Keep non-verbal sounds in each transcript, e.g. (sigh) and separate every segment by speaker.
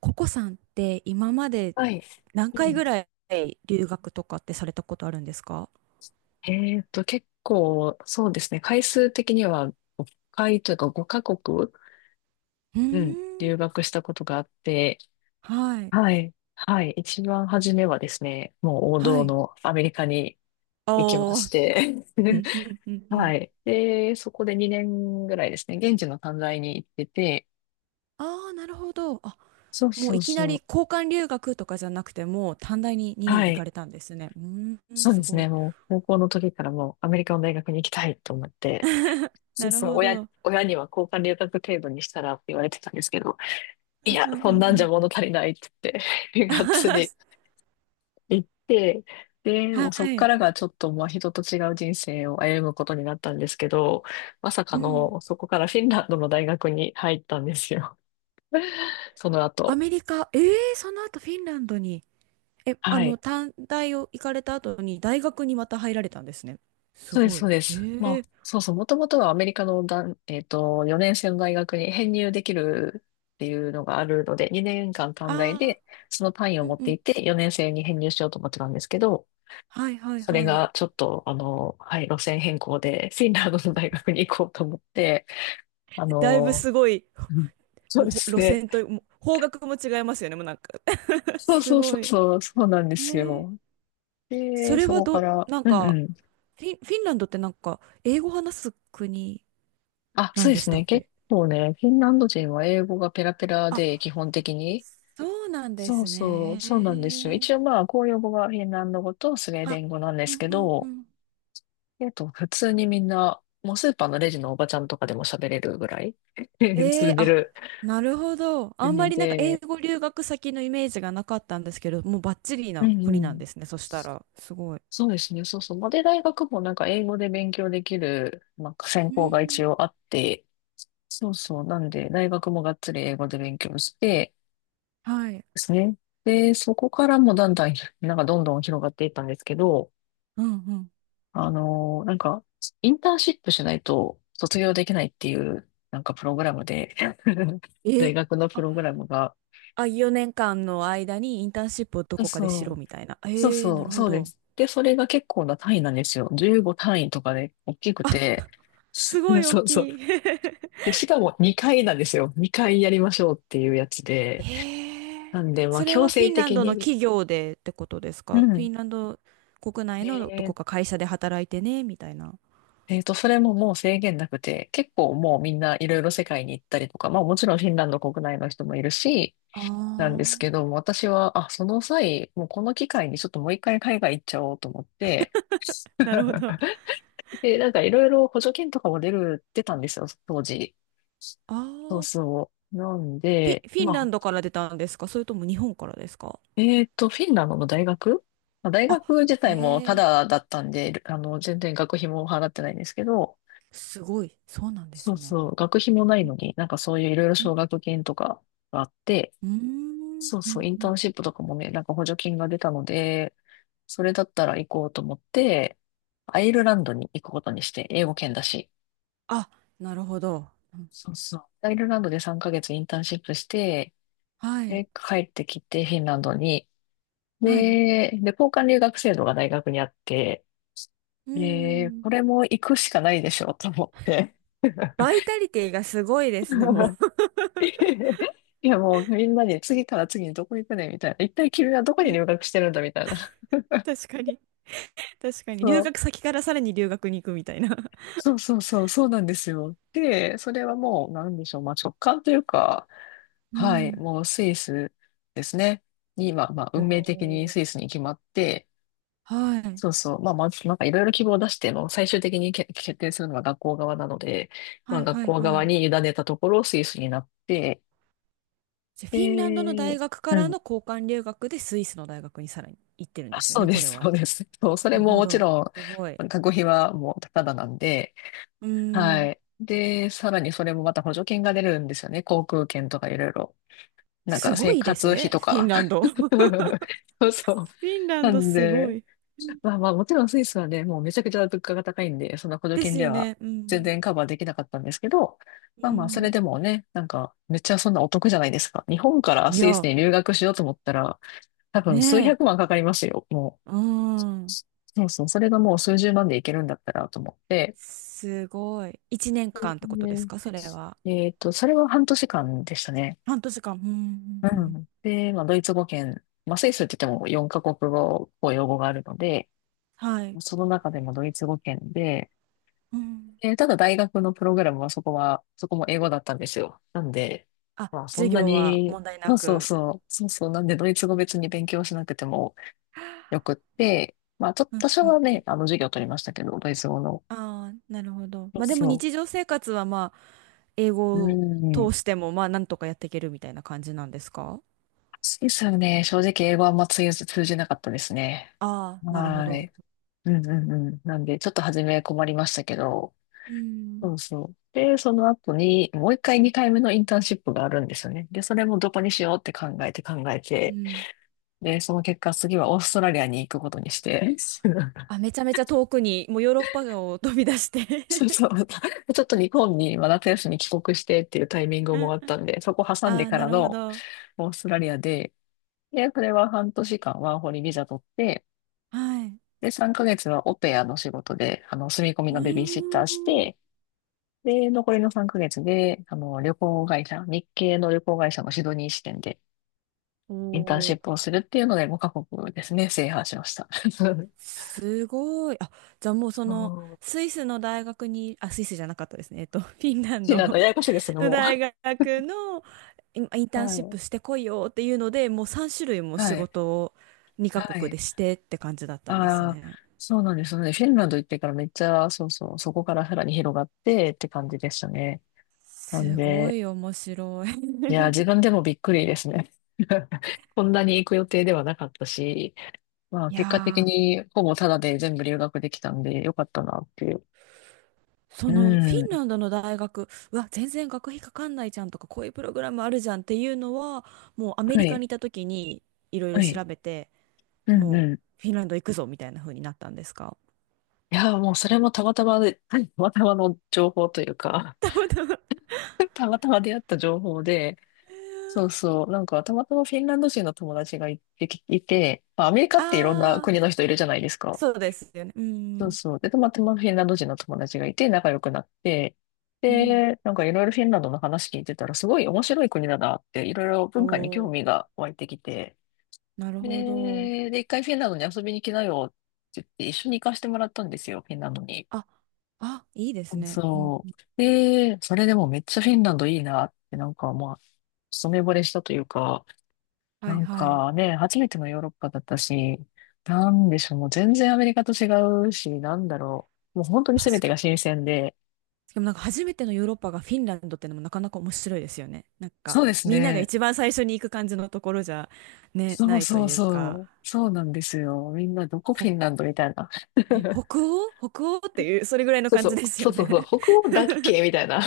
Speaker 1: ココさんって今まで
Speaker 2: はい。
Speaker 1: 何
Speaker 2: う
Speaker 1: 回ぐ
Speaker 2: ん。
Speaker 1: らい留学とかってされたことあるんですか？
Speaker 2: 結構、そうですね。回数的には5回というか5カ国、
Speaker 1: うー
Speaker 2: うん、
Speaker 1: ん、
Speaker 2: 留学したことがあって、
Speaker 1: はい、
Speaker 2: はい。はい。一番初めはですね、もう王
Speaker 1: は
Speaker 2: 道
Speaker 1: い。
Speaker 2: のアメリカに
Speaker 1: あ
Speaker 2: 行きまし
Speaker 1: あ、
Speaker 2: て、
Speaker 1: う
Speaker 2: (laughs)
Speaker 1: んうんうんう
Speaker 2: は
Speaker 1: ん。
Speaker 2: い。で、そこで2年ぐらいですね、現地の短大に行ってて、
Speaker 1: ああ、なるほど。
Speaker 2: そう
Speaker 1: もう
Speaker 2: そ
Speaker 1: い
Speaker 2: う
Speaker 1: きな
Speaker 2: そ
Speaker 1: り
Speaker 2: う。
Speaker 1: 交換留学とかじゃなくて、もう短大に2年
Speaker 2: は
Speaker 1: 行か
Speaker 2: い。
Speaker 1: れたんですね。うーん、
Speaker 2: そう
Speaker 1: す
Speaker 2: です
Speaker 1: ご
Speaker 2: ね。
Speaker 1: い。
Speaker 2: もう高校の時からもうアメリカの大学に行きたいと思って、
Speaker 1: (laughs)
Speaker 2: そ
Speaker 1: な
Speaker 2: う
Speaker 1: る
Speaker 2: そう、
Speaker 1: ほど。
Speaker 2: 親には交換留学程度にしたらって言われてたんですけど、い
Speaker 1: うん
Speaker 2: や、
Speaker 1: うん
Speaker 2: そ
Speaker 1: う
Speaker 2: んな
Speaker 1: んう
Speaker 2: んじゃ
Speaker 1: ん。
Speaker 2: 物足りないって言って、(laughs) がっつり
Speaker 1: (laughs)
Speaker 2: 行って、で、も
Speaker 1: は
Speaker 2: うそっか
Speaker 1: い。
Speaker 2: らがちょっと、まあ、人と違う人生を歩むことになったんですけど、まさか
Speaker 1: うん。
Speaker 2: の、そこからフィンランドの大学に入ったんですよ。(laughs) その
Speaker 1: ア
Speaker 2: 後。
Speaker 1: メリカ、ええー、その後フィンランドに。え、あ
Speaker 2: は
Speaker 1: の、
Speaker 2: い。
Speaker 1: 短大を行かれた後に大学にまた入られたんですね。す
Speaker 2: そうです、
Speaker 1: ごい。
Speaker 2: そうです。ま
Speaker 1: へ
Speaker 2: あ、
Speaker 1: え。
Speaker 2: そうそう、もともとはアメリカのだん、えっと、4年生の大学に (laughs) 編入できるっていうのがあるので、2年間短大
Speaker 1: ああ、
Speaker 2: で、その単位を
Speaker 1: う
Speaker 2: 持
Speaker 1: ん
Speaker 2: っ
Speaker 1: う
Speaker 2: て
Speaker 1: ん。
Speaker 2: いて、4年生に編入しようと思ってたんですけど、
Speaker 1: はいはい
Speaker 2: それ
Speaker 1: はい。
Speaker 2: がちょっと、はい、路線変更で、フィンランドの大学に行こうと思って、あ
Speaker 1: (laughs) だいぶ
Speaker 2: の、
Speaker 1: すごい、
Speaker 2: うんそ
Speaker 1: も
Speaker 2: う
Speaker 1: う
Speaker 2: で
Speaker 1: ほ
Speaker 2: す
Speaker 1: 路
Speaker 2: ね。
Speaker 1: 線と、もう方角も違いますよね、もうなんか。 (laughs)
Speaker 2: そう
Speaker 1: す
Speaker 2: そうそ
Speaker 1: ご
Speaker 2: う
Speaker 1: い。
Speaker 2: そう、そうなんです
Speaker 1: へえ。
Speaker 2: よ。
Speaker 1: そ
Speaker 2: で、
Speaker 1: れ
Speaker 2: そ
Speaker 1: は
Speaker 2: こか
Speaker 1: ど、
Speaker 2: ら、
Speaker 1: なん
Speaker 2: うんう
Speaker 1: か、
Speaker 2: ん。
Speaker 1: フィンランドってなんか、英語話す国
Speaker 2: あ、
Speaker 1: な
Speaker 2: そ
Speaker 1: ん
Speaker 2: うで
Speaker 1: でし
Speaker 2: す
Speaker 1: たっ
Speaker 2: ね。結
Speaker 1: け？
Speaker 2: 構ね、フィンランド人は英語がペラペラ
Speaker 1: あ、
Speaker 2: で、基本的に、
Speaker 1: そうなんで
Speaker 2: そ
Speaker 1: す
Speaker 2: うそう、
Speaker 1: ね。
Speaker 2: そうなんですよ。
Speaker 1: へ
Speaker 2: 一応
Speaker 1: え。
Speaker 2: まあ、公用語がフィンランド語とスウェーデ
Speaker 1: あ、
Speaker 2: ン語なんで
Speaker 1: う
Speaker 2: す
Speaker 1: ん
Speaker 2: け
Speaker 1: うんう
Speaker 2: ど、
Speaker 1: ん。
Speaker 2: 普通にみんな、もうスーパーのレジのおばちゃんとかでも喋れるぐらい (laughs)
Speaker 1: えー、
Speaker 2: 通じ
Speaker 1: あ、
Speaker 2: る
Speaker 1: なるほど。あんま
Speaker 2: 国
Speaker 1: りなんか英
Speaker 2: で、
Speaker 1: 語留学先のイメージがなかったんですけど、もうバッチリ
Speaker 2: う
Speaker 1: な
Speaker 2: んう
Speaker 1: 国なんで
Speaker 2: ん。
Speaker 1: すね。そしたら、すごい。
Speaker 2: そうですね、そうそう。まあで、大学もなんか英語で勉強できる、まあ、専
Speaker 1: う
Speaker 2: 攻が一
Speaker 1: ん。
Speaker 2: 応あって、そうそう。なんで、大学もがっつり英語で勉強して
Speaker 1: はい。
Speaker 2: ですね。で、そこからもだんだん、なんかどんどん広がっていったんですけど、
Speaker 1: うんうん。
Speaker 2: なんか、インターンシップしないと卒業できないっていう、なんかプログラムで、(laughs)
Speaker 1: え
Speaker 2: 大
Speaker 1: ー、
Speaker 2: 学のプ
Speaker 1: あ、
Speaker 2: ログラムが、
Speaker 1: あ、4年間の間にインターンシップをどこかでしろ
Speaker 2: そう、
Speaker 1: みたいな。え
Speaker 2: そう
Speaker 1: ー、な
Speaker 2: そ
Speaker 1: る
Speaker 2: う、
Speaker 1: ほ
Speaker 2: そうで
Speaker 1: ど。
Speaker 2: す。で、それが結構な単位なんですよ。15単位とかで大きくて、(laughs)
Speaker 1: すごい大
Speaker 2: そうそう。
Speaker 1: きい。(laughs)
Speaker 2: で、しかも2回なんですよ。2回やりましょうっていうやつで。
Speaker 1: へ
Speaker 2: な
Speaker 1: え。
Speaker 2: んで、まあ
Speaker 1: それ
Speaker 2: 強
Speaker 1: はフ
Speaker 2: 制
Speaker 1: ィンラン
Speaker 2: 的
Speaker 1: ドの
Speaker 2: に。
Speaker 1: 企業でってことです
Speaker 2: う
Speaker 1: か？フィ
Speaker 2: ん。
Speaker 1: ンランド国内のど
Speaker 2: えー
Speaker 1: こか会社で働いてね、みたいな。
Speaker 2: えーと、それももう制限なくて、結構もうみんないろいろ世界に行ったりとか、まあもちろんフィンランド国内の人もいるし、
Speaker 1: あ
Speaker 2: なんですけ
Speaker 1: あ。
Speaker 2: ども、私は、あ、その際、もうこの機会にちょっともう一回海外行っちゃおうと思って、
Speaker 1: なるほど。あ
Speaker 2: で、なんかいろいろ補助金とかも出たんですよ、当時。そう
Speaker 1: あ。
Speaker 2: そう。なんで、
Speaker 1: フィン
Speaker 2: ま
Speaker 1: ラ
Speaker 2: あ、
Speaker 1: ンドから出たんですか？それとも日本からですか？
Speaker 2: フィンランドの大学まあ大
Speaker 1: あ、
Speaker 2: 学自
Speaker 1: へ
Speaker 2: 体もタ
Speaker 1: え、
Speaker 2: ダだったんで、あの、全然学費も払ってないんですけど、
Speaker 1: すごい。そうなんで
Speaker 2: そ
Speaker 1: す
Speaker 2: う
Speaker 1: ね。
Speaker 2: そう、学費もない
Speaker 1: うん
Speaker 2: のに、なんかそういういろいろ
Speaker 1: うん
Speaker 2: 奨学金とかがあって、
Speaker 1: うん
Speaker 2: そう
Speaker 1: うん
Speaker 2: そう、イン
Speaker 1: う
Speaker 2: ター
Speaker 1: ん、
Speaker 2: ンシップとかもね、なんか補助金が出たので、それだったら行こうと思って、アイルランドに行くことにして、英語圏だし。
Speaker 1: あ、なるほど。うん、
Speaker 2: そうそう。アイルランドで3ヶ月インターンシップして、
Speaker 1: はい。
Speaker 2: で、帰ってきてフィンランドに。
Speaker 1: はい。
Speaker 2: で、交換留学制度が大学にあって、
Speaker 1: う
Speaker 2: で、
Speaker 1: ん。
Speaker 2: これも行くしかないでしょうと思って。
Speaker 1: バイ
Speaker 2: (laughs)
Speaker 1: タリティがすごいですね、もう。
Speaker 2: いやもうみんなに次から次にどこ行くねみたいな。一体君はど
Speaker 1: (laughs)
Speaker 2: こ
Speaker 1: う
Speaker 2: に
Speaker 1: ん、
Speaker 2: 留学してるんだみたいな。
Speaker 1: 確かに。確かに。
Speaker 2: そ
Speaker 1: 留
Speaker 2: う
Speaker 1: 学先からさらに留学に行くみたいな。
Speaker 2: そうそうそう、そうなんですよ。で、それはもう、なんでしょう、まあ、直感というか、
Speaker 1: う
Speaker 2: はい、
Speaker 1: ん。
Speaker 2: もうスイスですね。に、まあ、まあ、
Speaker 1: お
Speaker 2: 運命的に
Speaker 1: ー、
Speaker 2: スイスに決まって、
Speaker 1: はい。
Speaker 2: そうそう、まあ、まず、なんかいろいろ希望を出しても、最終的に決定するのは学校側なので、ま
Speaker 1: は
Speaker 2: あ、
Speaker 1: い
Speaker 2: 学
Speaker 1: はい
Speaker 2: 校
Speaker 1: は
Speaker 2: 側
Speaker 1: い。
Speaker 2: に委ねたところ、スイスになって、
Speaker 1: じゃあ、フィンランドの
Speaker 2: で、
Speaker 1: 大学か
Speaker 2: う
Speaker 1: ら
Speaker 2: ん、
Speaker 1: の交換留学でスイスの大学にさらに行ってるん
Speaker 2: あ
Speaker 1: ですよ
Speaker 2: そう
Speaker 1: ね、
Speaker 2: で
Speaker 1: これ
Speaker 2: す、そう
Speaker 1: は。
Speaker 2: です。そう、それ
Speaker 1: なる
Speaker 2: も
Speaker 1: ほ
Speaker 2: もち
Speaker 1: ど。
Speaker 2: ろ
Speaker 1: すごい。
Speaker 2: ん、学費はもうただなんで、
Speaker 1: うー
Speaker 2: は
Speaker 1: ん。
Speaker 2: い。で、さらにそれもまた補助金が出るんですよね。航空券とかいろいろ。なん
Speaker 1: す
Speaker 2: か
Speaker 1: ご
Speaker 2: 生
Speaker 1: いです
Speaker 2: 活費
Speaker 1: ね、
Speaker 2: と
Speaker 1: フィン
Speaker 2: か。
Speaker 1: ランド。(laughs) フ
Speaker 2: (laughs) そうそう。
Speaker 1: ィンラン
Speaker 2: な
Speaker 1: ド
Speaker 2: ん
Speaker 1: すご
Speaker 2: で、
Speaker 1: い。
Speaker 2: まあまあもちろんスイスはね、もうめちゃくちゃ物価が高いんで、その補助
Speaker 1: で
Speaker 2: 金
Speaker 1: す
Speaker 2: で
Speaker 1: よ
Speaker 2: は
Speaker 1: ね。う
Speaker 2: 全
Speaker 1: ん。
Speaker 2: 然カバーできなかったんですけど、
Speaker 1: う
Speaker 2: まあまあそれ
Speaker 1: ん。
Speaker 2: でもね、なんかめっちゃそんなお得じゃないですか。日本から
Speaker 1: い
Speaker 2: スイス
Speaker 1: や、
Speaker 2: に留学しようと思ったら、多分
Speaker 1: ね
Speaker 2: 数
Speaker 1: え。
Speaker 2: 百万かかりますよ、もう。
Speaker 1: うん。
Speaker 2: そうそう、それがもう数十万でいけるんだったらと思って、
Speaker 1: すごい。一年間ってことです
Speaker 2: ね
Speaker 1: か、それは。
Speaker 2: えっと、それは半年間でしたね。
Speaker 1: 半年間。うん、
Speaker 2: う
Speaker 1: うん、うん。
Speaker 2: ん。で、まあ、ドイツ語圏、まあ、スイスって言っても4カ国語、公用語があるので、
Speaker 1: はい。
Speaker 2: その中でもドイツ語圏で、
Speaker 1: うん。
Speaker 2: ただ大学のプログラムはそこも英語だったんですよ。なんで、
Speaker 1: あ、
Speaker 2: まあ、そ
Speaker 1: 授
Speaker 2: んな
Speaker 1: 業は
Speaker 2: に、
Speaker 1: 問題
Speaker 2: そ
Speaker 1: な
Speaker 2: うそう
Speaker 1: く。
Speaker 2: そう、そうそう、なんでドイツ語別に勉強しなくてもよくって、まあ、ちょっ
Speaker 1: うん、
Speaker 2: と多少
Speaker 1: うん。
Speaker 2: はね、あの、授業を取りましたけど、ドイツ語の。
Speaker 1: ああ、なるほど。
Speaker 2: そ
Speaker 1: ま
Speaker 2: う
Speaker 1: あでも
Speaker 2: そ
Speaker 1: 日常生活はまあ、英
Speaker 2: う。う
Speaker 1: 語を
Speaker 2: ん。
Speaker 1: 通してもまあ、なんとかやっていけるみたいな感じなんですか？
Speaker 2: スイスはね、正直英語はあんま通じなかったですね。
Speaker 1: ああー、なるほ
Speaker 2: は
Speaker 1: ど。
Speaker 2: い。うんうんうん。なんで、ちょっと初め困りましたけど、
Speaker 1: うん。
Speaker 2: そうそう。で、その後に、もう二回目のインターンシップがあるんですよね。で、それもどこにしようって考え
Speaker 1: う
Speaker 2: て、
Speaker 1: ん。
Speaker 2: で、その結果、次はオーストラリアに行くことにして、
Speaker 1: あ、
Speaker 2: (laughs)
Speaker 1: めちゃめちゃ遠くに、もうヨーロッパを飛び出して。
Speaker 2: そうそう。
Speaker 1: (laughs)
Speaker 2: ちょっと日本に、まあ夏休み帰国してっていうタイミング
Speaker 1: う
Speaker 2: も
Speaker 1: ん
Speaker 2: あっ
Speaker 1: うん。
Speaker 2: たんで、そこ
Speaker 1: (laughs)
Speaker 2: 挟ん
Speaker 1: あ
Speaker 2: で
Speaker 1: ー、
Speaker 2: か
Speaker 1: な
Speaker 2: ら
Speaker 1: るほ
Speaker 2: の
Speaker 1: ど。
Speaker 2: オーストラリアで、で、それは半年間ワーホリビザ取って、
Speaker 1: はい。
Speaker 2: で、3ヶ月はオペアの仕事で、あの、住み込み
Speaker 1: うー
Speaker 2: のベビーシッターし
Speaker 1: ん。
Speaker 2: て、で、残りの3ヶ月で、あの、旅行会社、日系の旅行会社のシドニー支店で
Speaker 1: お
Speaker 2: インターンシッ
Speaker 1: お、
Speaker 2: プをするっていうので、5カ国ですね、制覇しました。(laughs)
Speaker 1: すごい。あ、じゃあもうその、
Speaker 2: そう。
Speaker 1: スイスの大学に、あ、スイスじゃなかったですね。えっと、(laughs) フィンラン
Speaker 2: シー
Speaker 1: ド
Speaker 2: ランド、ややこしいですけ
Speaker 1: (laughs)
Speaker 2: ど
Speaker 1: の
Speaker 2: も
Speaker 1: 大学のイン
Speaker 2: う。
Speaker 1: ターン
Speaker 2: は
Speaker 1: シッ
Speaker 2: い。
Speaker 1: プしてこいよっていうので、もう3種類も
Speaker 2: は
Speaker 1: 仕
Speaker 2: い。
Speaker 1: 事を2カ
Speaker 2: は
Speaker 1: 国
Speaker 2: い。
Speaker 1: でしてって感じだったんです
Speaker 2: ああ、
Speaker 1: ね。
Speaker 2: そうなんですね。フィンランド行ってからめっちゃ、そうそう、そこからさらに広がってって感じでしたね。なん
Speaker 1: すご
Speaker 2: で、
Speaker 1: い面白い。
Speaker 2: いや、自
Speaker 1: (laughs)
Speaker 2: 分でもびっくりですね。(laughs) こんなに行く予定ではなかったし、まあ、
Speaker 1: い
Speaker 2: 結果的
Speaker 1: やー、
Speaker 2: にほぼタダで全部留学できたんでよかったなってう
Speaker 1: そのフィン
Speaker 2: ん。
Speaker 1: ランドの大学、うわ、全然学費かかんないじゃんとか、こういうプログラムあるじゃんっていうのは、もうアメ
Speaker 2: は
Speaker 1: リカ
Speaker 2: い。
Speaker 1: にいた時にいろいろ
Speaker 2: はい。
Speaker 1: 調べて、
Speaker 2: うん
Speaker 1: もう
Speaker 2: うん。
Speaker 1: フィンランド行くぞみたいな風になったんですか？
Speaker 2: いやー、もうそれもたまたまで、(laughs) はいたまたまの情報というか
Speaker 1: たまたま。
Speaker 2: (laughs) たまたま出会った情報で、そうそう、なんかたまたまフィンランド人の友達がいて、いて、まあ、アメリカ
Speaker 1: あ
Speaker 2: っていろんな
Speaker 1: あ、
Speaker 2: 国の人いるじゃないですか。
Speaker 1: そうですよね。う
Speaker 2: そう
Speaker 1: ん。
Speaker 2: そう。で、たまたまフィンランド人の友達がいて仲良くなって、
Speaker 1: うん。
Speaker 2: で、なんかいろいろフィンランドの話聞いてたら、すごい面白い国だなって、いろいろ
Speaker 1: お
Speaker 2: 文化に興
Speaker 1: お、
Speaker 2: 味が湧いてきて、
Speaker 1: なるほど。
Speaker 2: で、一回フィンランドに遊びに来なよって言って、一緒に行かせてもらったんですよ、フィンランドに。
Speaker 1: あ、あ、いいですね。うん
Speaker 2: そ
Speaker 1: うん。
Speaker 2: う。で、それでもめっちゃフィンランドいいなって、なんかまあ、一目惚れしたというか、
Speaker 1: は
Speaker 2: な
Speaker 1: い
Speaker 2: ん
Speaker 1: はい。
Speaker 2: かね、初めてのヨーロッパだったし、なんでしょう、もう全然アメリカと違うし、なんだろう。もう本当に全
Speaker 1: 確
Speaker 2: て
Speaker 1: か
Speaker 2: が
Speaker 1: に、
Speaker 2: 新鮮で。
Speaker 1: でもなんか初めてのヨーロッパがフィンランドってのもなかなか面白いですよね。なんか
Speaker 2: そうです
Speaker 1: みんなが
Speaker 2: ね。
Speaker 1: 一番最初に行く感じのところじゃ、ね、
Speaker 2: そ
Speaker 1: な
Speaker 2: う
Speaker 1: いと
Speaker 2: そう
Speaker 1: いうか、
Speaker 2: そう。そうなんですよ。みんなどこ
Speaker 1: ほ、
Speaker 2: フィンランドみたいな。
Speaker 1: ね、北
Speaker 2: (laughs)
Speaker 1: 欧北欧っていう、それぐらいの
Speaker 2: そう
Speaker 1: 感
Speaker 2: そ
Speaker 1: じ
Speaker 2: う、
Speaker 1: です
Speaker 2: そ
Speaker 1: よ
Speaker 2: うそうそう、
Speaker 1: ね。
Speaker 2: 北欧だっけみたいな。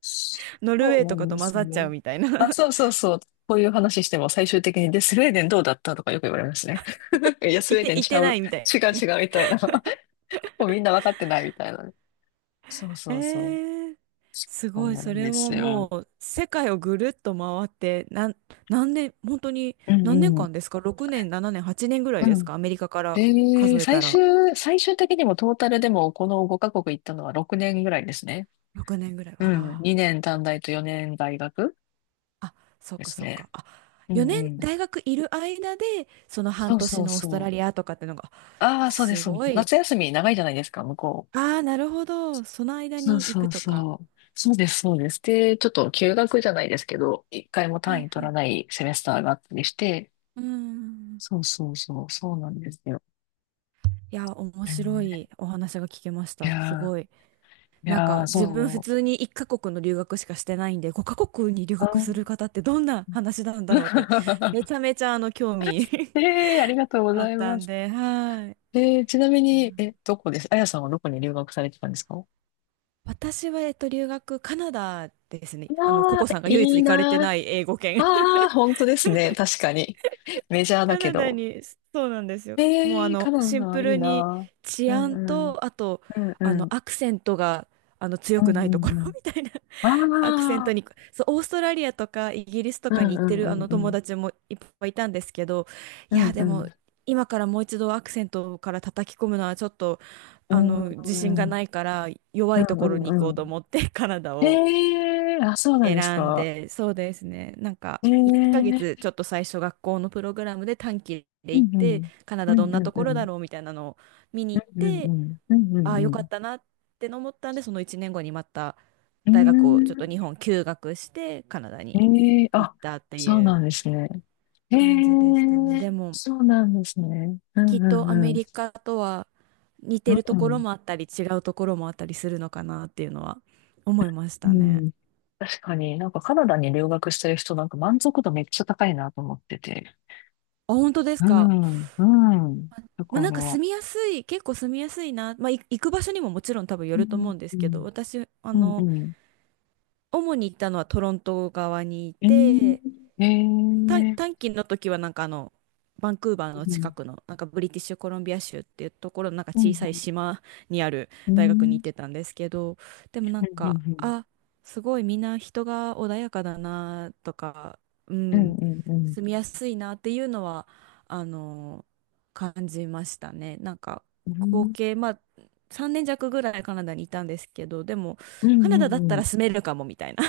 Speaker 2: そ
Speaker 1: (laughs) ノルウェ
Speaker 2: う
Speaker 1: ー
Speaker 2: な
Speaker 1: とか
Speaker 2: ん
Speaker 1: と
Speaker 2: で
Speaker 1: 混
Speaker 2: す
Speaker 1: ざっちゃ
Speaker 2: ね。
Speaker 1: うみたいな。
Speaker 2: あ、
Speaker 1: (laughs)
Speaker 2: そうそうそう。こういう話しても最終的に、で、スウェーデンどうだったとかよく言われますね。(laughs) いや、ス
Speaker 1: い
Speaker 2: ウェー
Speaker 1: て、
Speaker 2: デン
Speaker 1: い
Speaker 2: ち
Speaker 1: て
Speaker 2: ゃ
Speaker 1: な
Speaker 2: う。
Speaker 1: いみたい
Speaker 2: 違う違うみたいな。(laughs) もうみんな分かってないみたいな。そう
Speaker 1: な。
Speaker 2: そうそう。
Speaker 1: えー、す
Speaker 2: そう
Speaker 1: ごい、
Speaker 2: な
Speaker 1: そ
Speaker 2: ん
Speaker 1: れ
Speaker 2: で
Speaker 1: は
Speaker 2: す
Speaker 1: も
Speaker 2: よ。
Speaker 1: う世界をぐるっと回って、何年、本当に
Speaker 2: うん
Speaker 1: 何年
Speaker 2: うん。
Speaker 1: 間ですか？ 6 年、7年、8年ぐらい
Speaker 2: う
Speaker 1: です
Speaker 2: ん。
Speaker 1: か、アメリカから
Speaker 2: えー、
Speaker 1: 数えた
Speaker 2: 最終、
Speaker 1: ら。
Speaker 2: 最終的にもトータルでもこの5カ国行ったのは6年ぐらいですね。
Speaker 1: 6年ぐらい。
Speaker 2: う
Speaker 1: わ
Speaker 2: ん。
Speaker 1: あ、
Speaker 2: 2年短大と4年大学
Speaker 1: あ、そっ
Speaker 2: で
Speaker 1: か
Speaker 2: す
Speaker 1: そっ
Speaker 2: ね。
Speaker 1: か。あ、
Speaker 2: うんう
Speaker 1: 4年
Speaker 2: ん。
Speaker 1: 大学いる間で、その半
Speaker 2: そう
Speaker 1: 年
Speaker 2: そう
Speaker 1: のオースト
Speaker 2: そ
Speaker 1: ラリ
Speaker 2: う。
Speaker 1: アとかってのが、
Speaker 2: ああ、そうで
Speaker 1: す
Speaker 2: す。そうで
Speaker 1: ご
Speaker 2: す、
Speaker 1: い。
Speaker 2: 夏休み長いじゃないですか、向こう。
Speaker 1: ああ、なるほど。その間
Speaker 2: そ
Speaker 1: に
Speaker 2: う
Speaker 1: 行
Speaker 2: そ
Speaker 1: く
Speaker 2: う
Speaker 1: とか。
Speaker 2: そう。そうです、そうです。で、ちょっと休学じゃないですけど、一回も
Speaker 1: は
Speaker 2: 単
Speaker 1: い
Speaker 2: 位取
Speaker 1: は
Speaker 2: ら
Speaker 1: い。
Speaker 2: ないセメスターがあったりして、
Speaker 1: うん。
Speaker 2: そうそうそう、そうなんですよ。
Speaker 1: いや、面
Speaker 2: え
Speaker 1: 白い
Speaker 2: ー
Speaker 1: お話が聞けまし
Speaker 2: い
Speaker 1: た。す
Speaker 2: やー、
Speaker 1: ごい。なんか、自分普
Speaker 2: そう。
Speaker 1: 通に1カ国の留学しかしてないんで、5カ国に留
Speaker 2: あ
Speaker 1: 学する方ってどんな話なんだろうって、
Speaker 2: ー
Speaker 1: めちゃめちゃあの、興味
Speaker 2: (laughs) ありが
Speaker 1: (laughs)
Speaker 2: とうご
Speaker 1: あ
Speaker 2: ざ
Speaker 1: っ
Speaker 2: い
Speaker 1: た
Speaker 2: ま
Speaker 1: ん
Speaker 2: す。
Speaker 1: で、はい。
Speaker 2: えー、ちなみに、え、どこです、あやさんはどこに留学されてたんですか。あ
Speaker 1: 私は、えっと、留学、カナダですね。
Speaker 2: あ
Speaker 1: あの、ココ
Speaker 2: ー、
Speaker 1: さんが唯
Speaker 2: い
Speaker 1: 一
Speaker 2: い
Speaker 1: 行かれて
Speaker 2: なー。
Speaker 1: ない英語圏。(laughs)
Speaker 2: ああ、本当ですね。確かに。メジャーだ
Speaker 1: カ
Speaker 2: け
Speaker 1: ナダ
Speaker 2: ど。
Speaker 1: に、そうなんですよ。もう、あ
Speaker 2: えー、カ
Speaker 1: の、
Speaker 2: ナ
Speaker 1: シン
Speaker 2: ダ、
Speaker 1: プ
Speaker 2: いい
Speaker 1: ルに
Speaker 2: な
Speaker 1: 治
Speaker 2: ー。うん
Speaker 1: 安
Speaker 2: うん。
Speaker 1: と、あと、
Speaker 2: うん
Speaker 1: あ
Speaker 2: うん
Speaker 1: の、アクセントが、あの、強
Speaker 2: うん
Speaker 1: くな
Speaker 2: う
Speaker 1: いところ
Speaker 2: んう
Speaker 1: (laughs)
Speaker 2: ん。
Speaker 1: みたいな。 (laughs) アクセン
Speaker 2: あ
Speaker 1: ト
Speaker 2: あ、
Speaker 1: に、そう、オーストラリアとかイギリスと
Speaker 2: う
Speaker 1: か
Speaker 2: ん
Speaker 1: に
Speaker 2: う
Speaker 1: 行って
Speaker 2: んう
Speaker 1: る、あ
Speaker 2: ん
Speaker 1: の、
Speaker 2: う
Speaker 1: 友
Speaker 2: ん。
Speaker 1: 達もいっぱいいたんですけど、い
Speaker 2: うん
Speaker 1: や、で
Speaker 2: う
Speaker 1: も、
Speaker 2: ん。
Speaker 1: 今からもう一度アクセントから叩き込むのはちょっと、
Speaker 2: う
Speaker 1: あ
Speaker 2: ん
Speaker 1: の、自信が
Speaker 2: うん
Speaker 1: ないから、弱
Speaker 2: う
Speaker 1: いところに行こ
Speaker 2: ん
Speaker 1: う
Speaker 2: う
Speaker 1: と
Speaker 2: ん。
Speaker 1: 思って、カナダを。
Speaker 2: へえ、あ、そうなんです
Speaker 1: 選ん
Speaker 2: か。
Speaker 1: で、そうですね。なんか、
Speaker 2: へえ、
Speaker 1: 1ヶ
Speaker 2: うん
Speaker 1: 月ちょっと最初学校のプログラムで短期で
Speaker 2: う
Speaker 1: 行っ
Speaker 2: ん。う
Speaker 1: て、カナダどん
Speaker 2: んう
Speaker 1: な
Speaker 2: ん
Speaker 1: と
Speaker 2: う
Speaker 1: ころだ
Speaker 2: ん。
Speaker 1: ろうみたいなのを見
Speaker 2: う
Speaker 1: に行っ
Speaker 2: んうんう
Speaker 1: て、
Speaker 2: ん。うんう
Speaker 1: あ
Speaker 2: ん
Speaker 1: あ、よ
Speaker 2: う
Speaker 1: か
Speaker 2: ん。
Speaker 1: ったなって思ったんで、その1年後にまた大学をちょっと日
Speaker 2: う
Speaker 1: 本休学して、カナダ
Speaker 2: ー
Speaker 1: に
Speaker 2: ん。へえ、
Speaker 1: 行っ
Speaker 2: あ、
Speaker 1: たって
Speaker 2: そう
Speaker 1: い
Speaker 2: な
Speaker 1: う
Speaker 2: んですね。へ
Speaker 1: 感じでしたね。
Speaker 2: え、
Speaker 1: でも、
Speaker 2: そうなんですね。う
Speaker 1: きっ
Speaker 2: んう
Speaker 1: と
Speaker 2: ん
Speaker 1: アメ
Speaker 2: うん。
Speaker 1: リカとは似
Speaker 2: う
Speaker 1: てるところ
Speaker 2: ん
Speaker 1: もあったり、違うところもあったりするのかなっていうのは思いまし
Speaker 2: う
Speaker 1: たね。
Speaker 2: ん。確かになんかカナダに留学してる人なんか満足度めっちゃ高いなと思ってて。
Speaker 1: あ、本当です
Speaker 2: う
Speaker 1: か？
Speaker 2: ん、うん。だ
Speaker 1: ま
Speaker 2: か
Speaker 1: あ
Speaker 2: ら、
Speaker 1: なんか
Speaker 2: う
Speaker 1: 住みやすい、結構住みやすいな。まあい行く場所にももちろん多分よると思
Speaker 2: ん、
Speaker 1: うんで
Speaker 2: う
Speaker 1: すけど、
Speaker 2: ん、
Speaker 1: 私、あ
Speaker 2: うん、
Speaker 1: の、
Speaker 2: うん。
Speaker 1: 主に行ったのはトロント側にい
Speaker 2: えー、
Speaker 1: て、
Speaker 2: えー、
Speaker 1: 短期の時はなんかあのバンクーバー
Speaker 2: う
Speaker 1: の近
Speaker 2: ん、
Speaker 1: くのなんかブリティッシュコロンビア州っていうところのなんか
Speaker 2: うん、う
Speaker 1: 小さい
Speaker 2: ん、
Speaker 1: 島にある
Speaker 2: う
Speaker 1: 大学に行っ
Speaker 2: ん、
Speaker 1: てたんですけど、でもなん
Speaker 2: うん、う
Speaker 1: か、
Speaker 2: ん、
Speaker 1: あ、すごいみんな人が穏やかだなとか、う
Speaker 2: うん、
Speaker 1: ん、
Speaker 2: うん、うん、うん、
Speaker 1: 住みやすいなっていうのはあの感じましたね。なんか合計まあ3年弱ぐらいカナダにいたんですけど、でも
Speaker 2: う
Speaker 1: カ
Speaker 2: ん、
Speaker 1: ナダだった
Speaker 2: う
Speaker 1: ら
Speaker 2: ん。
Speaker 1: 住めるかもみたいな。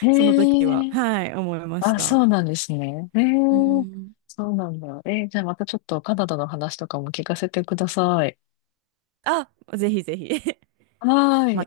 Speaker 2: え
Speaker 1: その時は
Speaker 2: ー、
Speaker 1: はい思いまし
Speaker 2: あ、
Speaker 1: た。
Speaker 2: そうなんですね。え
Speaker 1: う
Speaker 2: ー、
Speaker 1: ん、
Speaker 2: そうなんだ。えー、じゃあまたちょっとカナダの話とかも聞かせてください。
Speaker 1: あ、ぜひぜひ。(laughs)
Speaker 2: はー
Speaker 1: ま
Speaker 2: い。